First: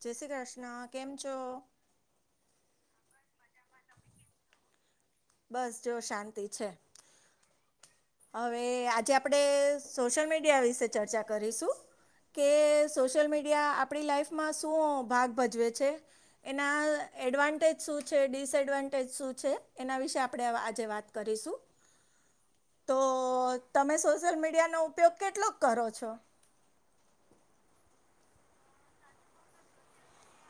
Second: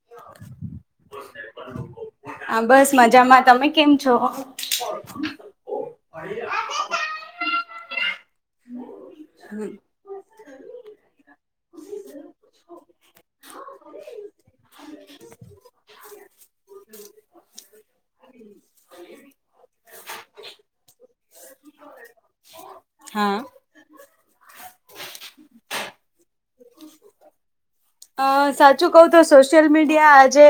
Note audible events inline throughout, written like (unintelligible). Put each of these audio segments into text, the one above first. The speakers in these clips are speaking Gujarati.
જય શ્રી કૃષ્ણ, કેમ છો? હા બસ મજામાં, તમે કેમ છો? બસ જો શાંતિ છે. હવે આજે આપડે સોશિયલ મીડિયા વિશે ચર્ચા કરીશું. કે સોશિયલ મીડિયા આપડી લાઈફમાં શું ભાગ ભજવે છે? એના એડવાન્ટેજ શું છે ડિસએડવાન્ટેજ શું છે એના વિશે આપડે આજે વાત કરીશું. તો હા. તમે સોશિયલ મીડિયાનો ઉપયોગ કેટલોક કરો છો? અ સાચું કઉ તો સોશિયલ મીડિયા આજે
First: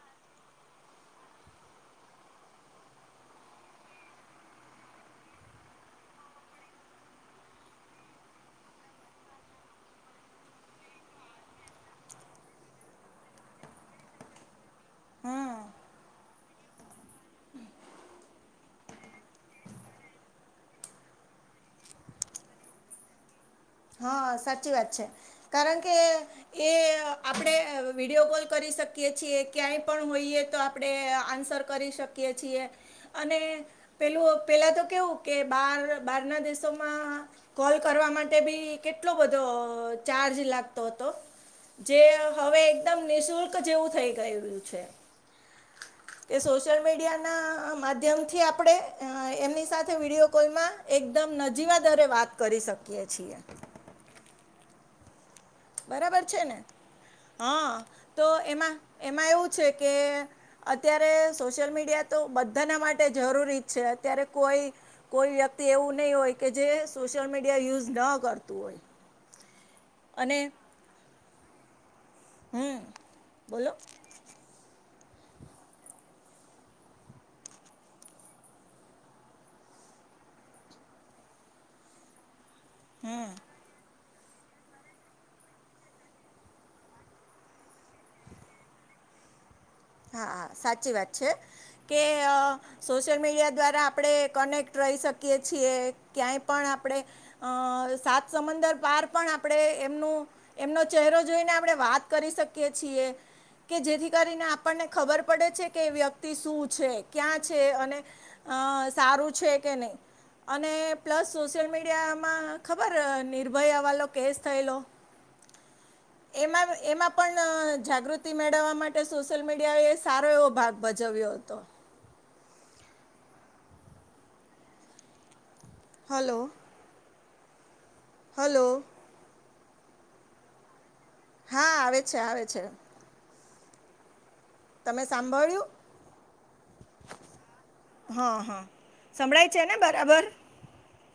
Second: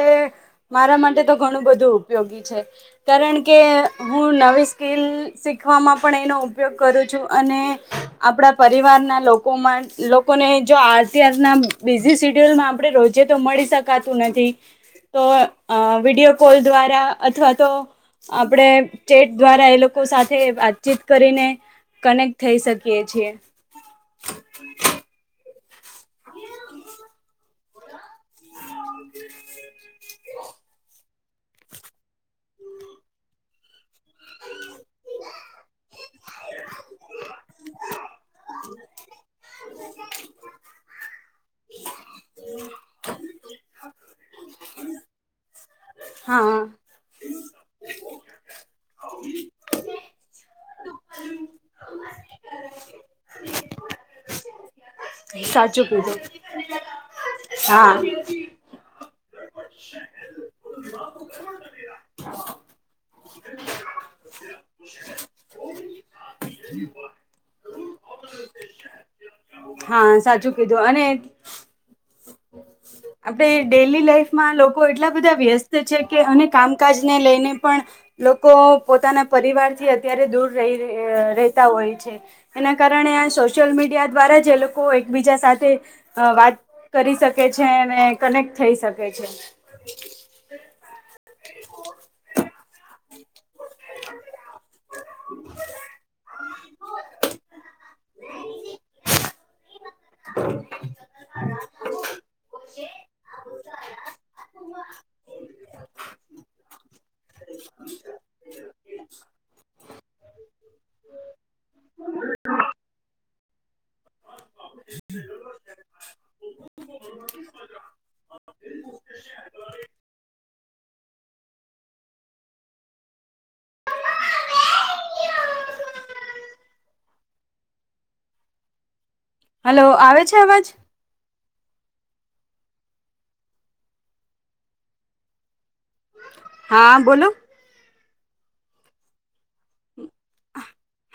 મારા માટે તો ઘણું બધું ઉપયોગી છે. કારણ કે હું નવી સ્કિલ શીખવામાં પણ એનો ઉપયોગ કરું છું અને આપડા પરિવારના લોકોમાં લોકોને જો આરતીયાર ના બિઝી સીડ્યુલમાં આપડે રોજે તો મળી શકાતું નથી તો હમ અ વિડીયો કોલ દ્વારા અથવા તો આપડે ચેટ દ્વારા એ લોકો સાથે વાતચીત કરીને કનેક્ટ થઈ શકીએ છીએ. હ સાચી વાત છે કારણ કે એ આપડે વિડીયો કોલ કરી શકીએ છીએ ક્યાંય પણ હોઈએ તો આપડે આન્સર કરી શકીએ છીએ. અને પેલું પહેલાં તો કેવું કે બાર બારના દેશોમાં કોલ કરવા માટે બી કેટલો બધો અ ચાર્જ લાગતો હતો. જે હવે એકદમ નિઃશુલ્ક જેવું થઈ ગયું છે. એ હા. સોશિયલ મીડિયા (inaudible) માધ્યમ થી આપડે અ એમની સાથે વિડીયો કોલમાં એકદમ નજીવા દરે વાત કરી શકીએ છીએ. સાચું કીધું. હ હા તો એમાં એમાં એવું છે કે અત્યારે સોશિયલ મીડિયા તો બધાના માટે જરૂરી જ છે અત્યારે કોઈ કોઈ વ્યક્તિ એવું નહીં હોય કે જે સોશિયલ મીડિયા યુઝ ન કરતું હોય હા અને સાચું કીધું અને હમ આપણે બોલો ડેઇલી લાઈફમાં લોકો એટલા બધા વ્યસ્ત છે કે અને કામકાજને લઈને પણ લોકો પોતાના પરિવાર થી અત્યારે દૂર રહેતા હોય છે એના કારણે આ સોશિયલ મીડિયા દ્વારા જે લોકો એકબીજા સાથે વાત કરી શકે છે અને કનેક્ટ થઈ શકે છે હા હા સાચી વાત છે કે સોશિયલ મીડિયા દ્વારા આપણે કનેક્ટ રહી શકીએ છીએ ક્યાંય પણ આપણે અ સાત સમંદર પાર પણ આપણે એમનું એમનો ચહેરો જોઈને આપણે વાત કરી શકીએ છીએ કે જેથી કરીને આપણને ખબર પડે છે કે વ્યક્તિ શું છે ક્યાં છે અને સારું છે કે નહી અને પ્લસ સોશિયલ મીડિયામાં ખબર નિર્ભયાવાલો કેસ થયેલો એમાં એમાં પણ જાગૃતિ મેળવવા માટે સોશિયલ મીડિયાએ એ સારો એવો ભાગ ભજવ્યો હતો હલો હલો હલો આવે છે અવાજ હા આવે છે આવે છે તમે સાંભળ્યું હા બોલો હા હા સંભળાય છે ને બરાબર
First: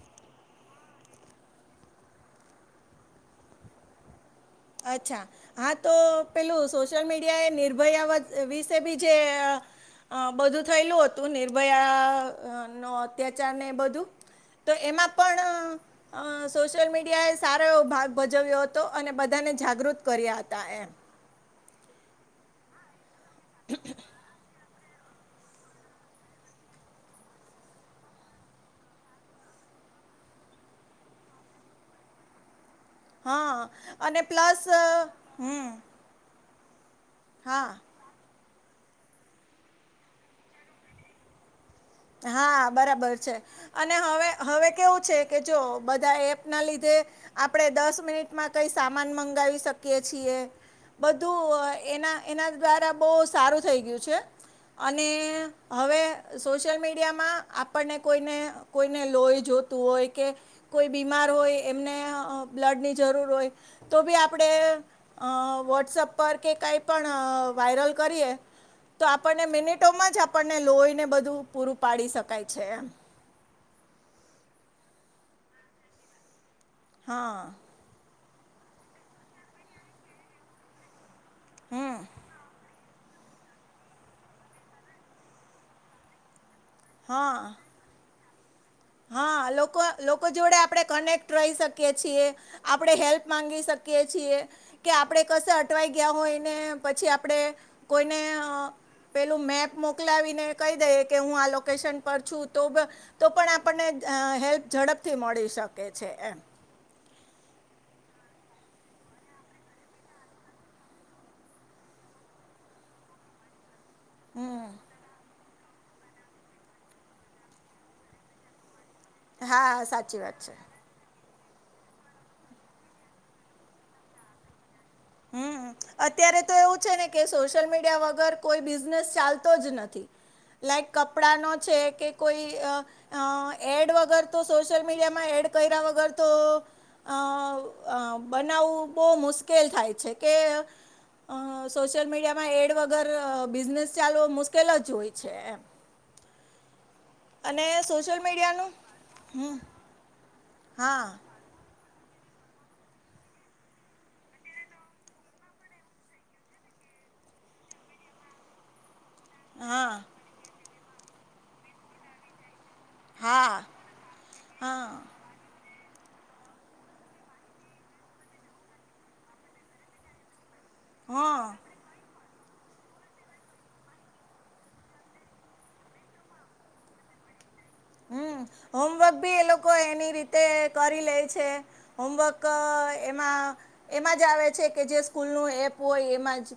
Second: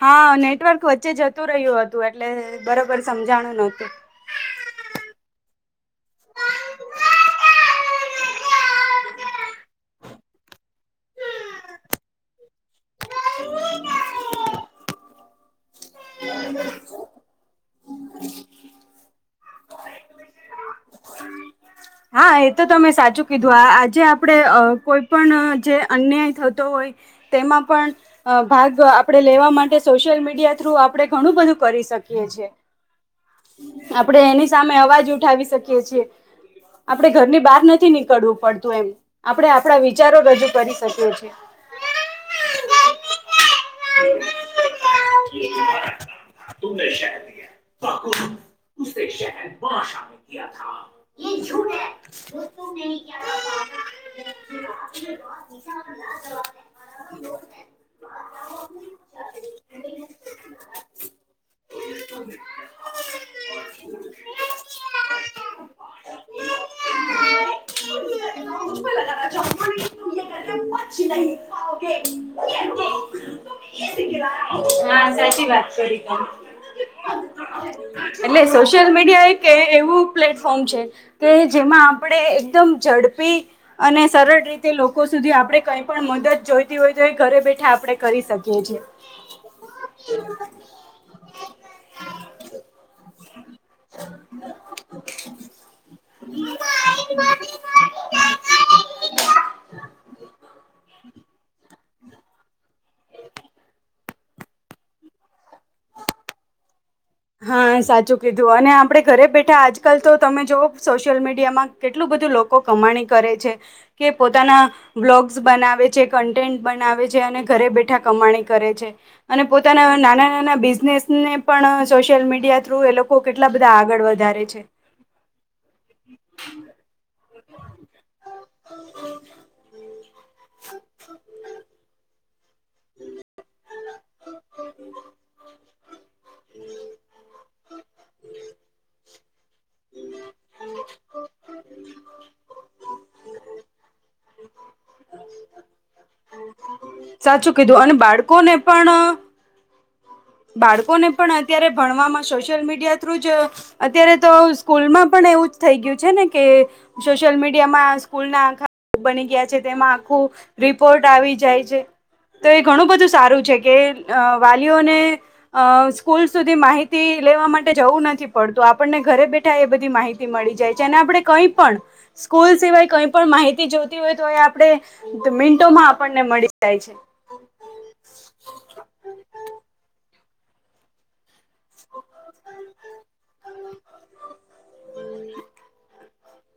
હા નેટવર્ક વચ્ચે જતું રહ્યું હતું એટલે બરોબર સમજાણું ન હોતું અચ્છા હા તો પેલું સોશિયલ મીડિયા એ નિર્ભયા વિશે ભી જે અ બધું થયેલું હતું નિર્ભયા નો અત્યાચારને એ બધું તો એમાં પણ સોશિયલ મીડિયાએ સારો એવો ભાગ ભજવ્યો હતો અને બધાને જાગૃત કર્યા હતા એમ હા એ તો તમે સાચું કીધું આ આજે આપણે કોઈ પણ જે અન્યાય થતો હોય તેમાં પણ ભાગ આપણે લેવા માટે સોશિયલ મીડિયા થ્રુ આપણે ઘણું બધું કરી શકીએ છીએ હા અને આપણે એની પ્લસ સામે અવાજ ઉઠાવી હમ શકીએ છીએ આપણે ઘરની બહાર હા નથી નીકળવું પડતું એમ આપણે આપણા વિચારો રજૂ કરી શકીએ છીએ હા બરાબર છે અને હવે હવે કેવું છે કે જો બધા એપના લીધે આપણે દસ મિનિટમાં કઈ સામાન મંગાવી શકીએ છીએ બધું એના એના દ્વારા બહુ સારું થઈ ગયું છે અને હવે સોશિયલ મીડિયામાં આપણને કોઈને કોઈને લોહી જોતું હોય કે કોઈ બીમાર હોય એમને બ્લડ ની જરૂર હોય તો ભી આપડે અ વોટ્સઅપ પર કે કાંઈ પણ વાયરલ કરીએ તો આપણને મિનિટોમાં જ આપણને લોહીને બધું પૂરું ઓકે પાડી શકાય છે એમ હા સાચી વાત કરી તમે હા એટલે સોશિયલ મીડિયા એક એવું પ્લેટફોર્મ છે કે જેમાં હમ આપણેે એકદમ ઝડપી અને સરળ રીતે લોકો સુધી આપણે કઈ પણ મદદ જોઈ હોય તો એ ઘરે હા બેઠા આપણે કરી શકીએ છીએ હા લોકો જોડે આપણે કનેક્ટ રહી શકીએ છીએ આપણે હેલ્પ માંગી શકીએ છીએ કે આપણે કશે અટવાઈ ગયા હોયને પછી આપડે કોઈને પેલું મેપ મોકલાવીને કહી દઈએ કે હું આ લોકો વકેશન પર છું તો તો પણ આપણને હેલ્પ ઝડપથી મળી શકે છે એમ હા સાચું કીધું અને આપણે ઘરે બેઠા આજકાલ તો તમે જોઓ સોશિયલ મીડિયામાં. કેટલું બધું લોકો કમાણી કરે છે, કે પોતાના હમ બ્લોગ. (unintelligible) બનાવે છે કન્ટેન્ટ બનાવે છે, અને ઘરે બેઠા કમાણી કરે છે. અને હા પોતાના સાચી નાના વાત છે નાના બિઝનેસ ને પણ. સોશિયલ મીડિયા થ્રુ એ લોકો કેટલા બધા આગળ વધારે છે. હમ અત્યારે તો એવું છે, ને. કે સોશિયલ મીડિયા વગર કોઈ બિઝનેસ ચાલતો જ નથી. લાઈક કપડા નો છે, કે કોઈ. એડ વગર તો સોશિયલ મીડિયામાં એડ કર્યા વગર તો. અ બનાવવું બહુ મુશ્કેલ થાય છે, કે અ સોશિયલ મીડિયામાં એડ વગર બિઝનેસ ચાલવો મુશ્કેલ જ હોય છે, એમ. સાચું કીધું અને સોશિયલ બાળકોને મીડિયાનું પણ. હા (unintelligible) બાળકોને પણ અત્યારે ભણવામાં સોશિયલ મીડિયા થ્રુ જ. અત્યારે તો સ્કૂલમાં પણ એવું જ થઈ ગયું છે, ને કે. સોશિયલ મીડિયા સ્કૂલ ના બની ગયા. હા તેમાં આખું રિપોર્ટ આવી જાય છે. તો એ ઘણું બધું સારું છે, હા કે હા વાલીઓને. અ સ્કૂલ સુધી માહિતી લેવા માટે જવું નથી પડતું આપણને ઘરે બેઠા એ બધી માહિતી. મળી જાય છે, અને આપડણે હા કઈ પણ. સ્કૂલ સિવાય કઈ પણ માહિતી જોતી હોય તો એ આપણે મિંન્ટોમાં આપણને મળી જાય છે. હમ હોમવર્ક બી એ લોકો એની રીતે કરી લે છે. હોમવર્ક એમાં એમાં જ આવે છે, કે જે સ્કૂલનું એપ હોય એમાં જ.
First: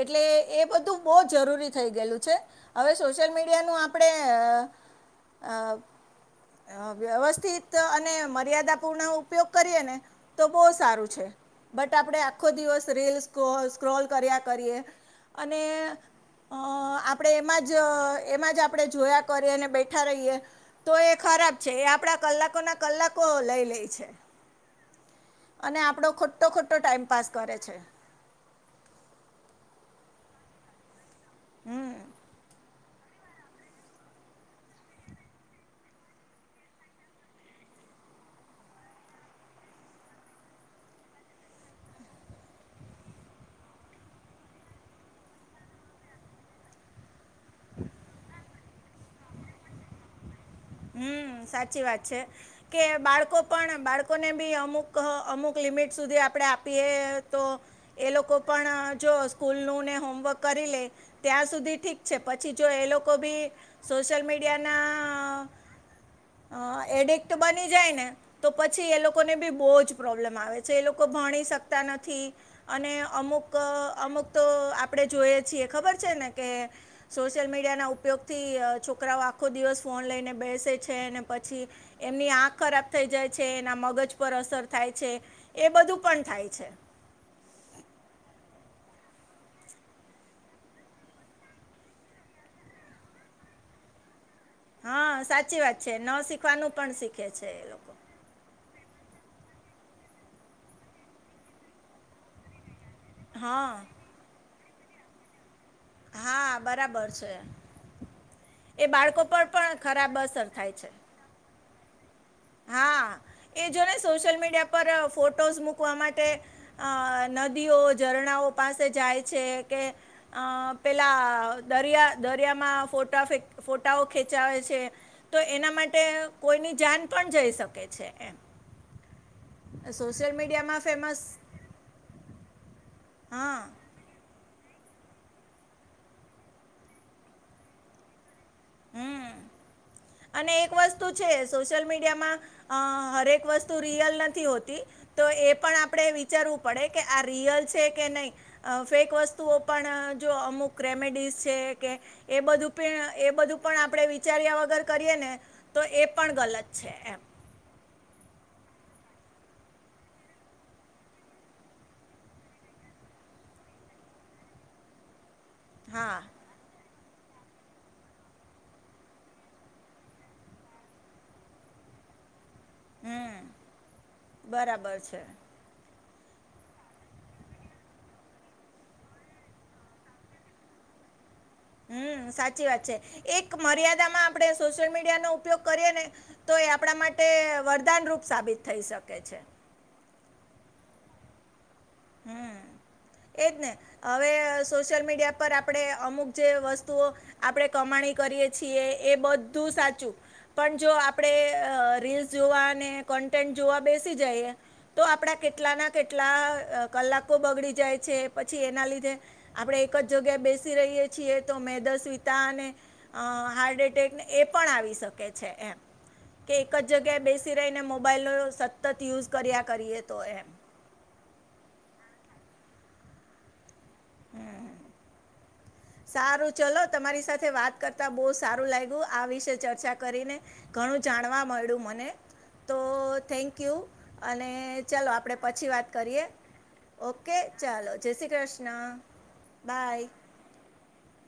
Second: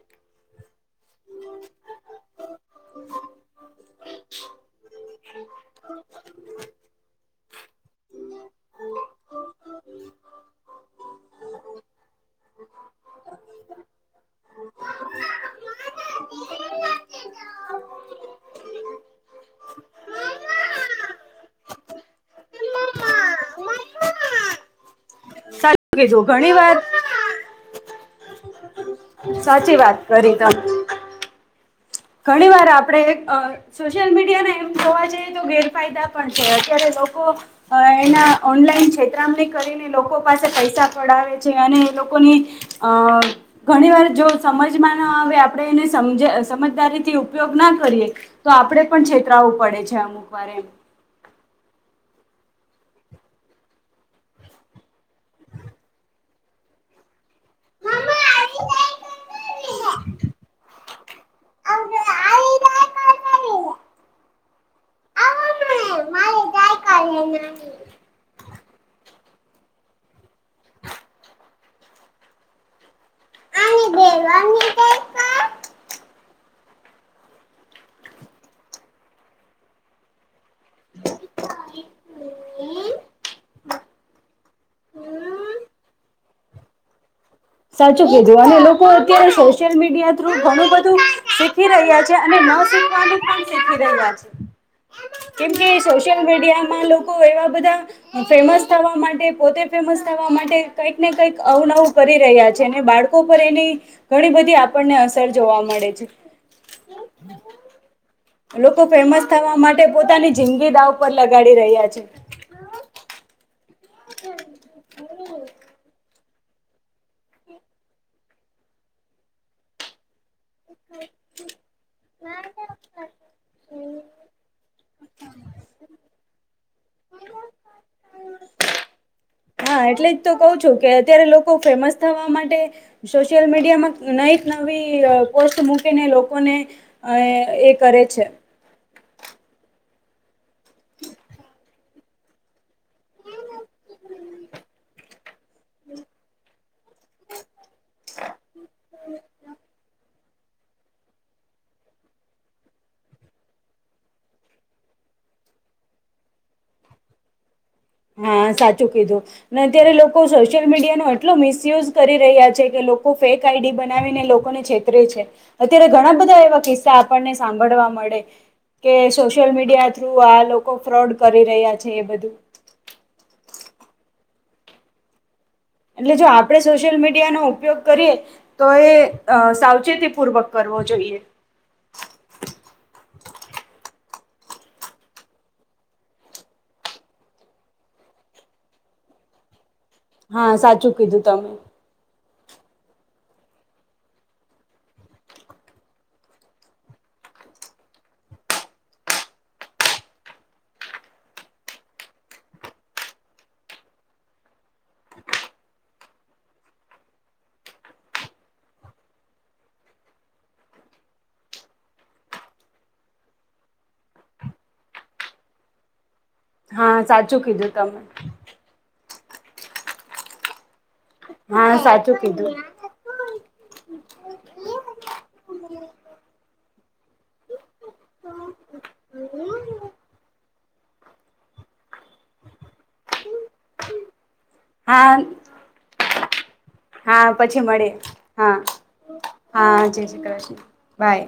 એટલે એ બધું બહુ જરૂરી થઈ ગયેલું છે, હવે સોશિયલ મીડિયાનું આપ હ (unintelligible) વ્યવસ્થિત અને મર્યાદાપૂર્ણ ઉપયોગ કરીએ ને. તો બહુ સારું છે, બટ આપણે આખો દિવસ રીલ સ્ક્રોલ કર્યા કરીએ. અને. અ આપણે એમાં જ એમાં જ આપણે જોયા કરી અને બેઠા રહીએ. તો એ ખરાબ છે, એ આપડા કલાકો ના કલાકો લઈ લે છે. સાચું (unintelligible) ઘણી વાર. પાસ કરે છે. (unintelligible) સાચી વાત કરી (unintelligible) હમ. ઘણી વાર આપણે (unintelligible) સોશિયલ મીડિયાને એમ જોવા જઈએ તો ગેરફાયદા પણ છે, અત્યારે લોકો. અ એના ઓનલાઈન કતરામને કરીને લોકો પાસે પૈસા પડાવે છે, અને લોકોની. અ ઘણી વાર જો સમજમાં ના આવે આપણેે એને સમજ સમજદારીથી. ઉપયોગ ના કરીએ તો આપડે પણ (unintelligible) પડે છે, અમુક વારે. હમ સાચી (unintelligible) છે. કે બાળકો પણ બાળકોને બી અમુક અમુક લિમિટ સુધી આપણે આપીએ. તો એ લોકો પણ જો સ્કૂલનું ને હોમવર્ક કરી લે. ત્યાં સુધી ઠીક છે, પછી જો એ લોકો બી સોશિયલ મીડિયાના હ એડિક્ટ બની જાય ને. તો પછી એ લોકોને બી બહુ જ પ્રોબ્લેમ આવે છે, એ લોકો ભણી શકતા નથી. અને અમુક અમુક તો આપણે જોઈ છીએ ખબર છે, ને કે સોશિયલ મીડિયાના ઉપયોગ થી છોકરાઓ આખો દિવસ ફોન લઈને બેસ છે, અને પછી એમની આંખ ખરાબ થઈ જાય છે, એના મગજ પર અસર થાય છે. એ બધું પણ થાય છે. સાચું કીધું અને લોકો અત્યારે સોશિયલ મીડિયા થ્રુ ઘણું બધું શીખી રહ્યા છે અને પણ શીખી રહ્યા છે. હા સાચી કેમકે વાત છે ન સોશિયલ શીખવાનું મીડિયામાં પણ લોકો શીખે એવા છે એ બધા લોકો ફેમસ થવા માટે પોતે ફેમસ થવા માટે કઈક ને કઈક અવનવું કરી રહ્યા છે અને બાળકો પર એની હા ઘણી બધી આપણને અસર જોવા મળે છે. હા બરાબર છે. લોકો એ ફેમસ બાળકો પર થવા પણ માટે ખરાબ પોતાની અસર થાય જિંદગી છે દાવ પર લગાડી રહ્યા છે. હા એ જો ને સોશિયલ મીડિયા પર ફોટોઝ મક મૂકવા માટે અ નદીઓ ઝરણાઓ પાસે જાય છે કે અ પેલા દરિયા દરિયામાં ફોટા ફોટાઓ ખેચાવે છે તો એના માટે કોઈની જાન પણ જઈ શકે છે એમ. હા એટલે જ તો સોશિયલ કહ છું મીડિયામાં કે ફેમસ અત્યારે લોકો ફેમસ થવા માટે સોશિયલ હા મીડિયામાં નઈ નવી પોસ્ટ મૂકીને લોકોને અ એ કરે છે. (inaudible) હમ (inaudible) અને એક વસ્તુ છે સોશિયલ મીડિયામાં અ હરેક વસ્તુ રિયલ નથી હોતી. તો એ પણ આપણે વિચારવું પડે કે આ રિયલ છે કે નહી. અ ફેક વસ્તુઓ પણ જો અમુક રેમેડીઝ છે કે એ બધું પણ એ બધું પણ આપણે વિચાર્યા વગર કરીએ ને તો એ પણ ગલત છે એમ. હા સાચું કીધું. ને અત્યારે લોકો સોશિયલ મીડિયા નો એટલો મિસયુઝ કરી રહ્યા છે કે લોકો ફેક આઈડી બનાવીને લોકોને છે છે અત્યારે ઘણા હા બધા એવા કિસ્સા આપણને સાંભળવા મળે કે સોશિયલ મીડિયા થ્રુ આ લોકો ફ્રોડ કરી રહ્યા છે એ બધું. હમ બરાબર છે. એટલે જો આપણે સોશિયલ મીડિયાનો ઉપયોગ કરીએ તો એ સાવચેતી પૂર્વક કરવો જોઈએ. હમ સાચી વાત છે એક મર્યાદામાં આપડે સોશિયલ મીડિયાનો ઉપયોગ કરીએ ને તો એ આપણા માટે વરદાનરૂપ સાબિત થઈ શકે છે. હા સાચું કીધું તમે. (inaudible) એજ ને હવે સોશિયલ મીડિયા પર આપણે અમુક જે વસ્તુઓ આપડે કમાણી કરીએ છીએ એ બધું સાચું પણ જો આપણેે રીલ્સ જોવા અને કોન્ટેન્ટ જોવા બેસી જઈએ તો આપડા કેટલાના કેટલા કલાકો બગડી જાય છે પછી એના લીધે આપણે એક જ જગ્યાએ બેસી રહીએ છીએ તો મેદ સ્વિતા અને હાર્ટ એટેકને એ પણ આવી શકે છે એમ. કે એક જ હા જગ્યાએ સાચું બેસી કીધું રહીને તમે મોબાઈલનો સતત યુઝ કર્યા કરીએ તો એમ. હા સાચું કીધું. હમ. સારું ચલો તમારી સાથે વાત કરતા બહુ સારું લાઇગુ આ વિષે ચર્ચા કરીને. ઘણું જાણવા મળ્યું મને તો થેન્કયુ અને ચાલો હા આપણે પછી વાત કરીએ. હા ઓકે પછી મળે ચાલો જય શ્રી હા કૃષ્ણ હા જય બાય શ્રી કૃષ્ણ બાય.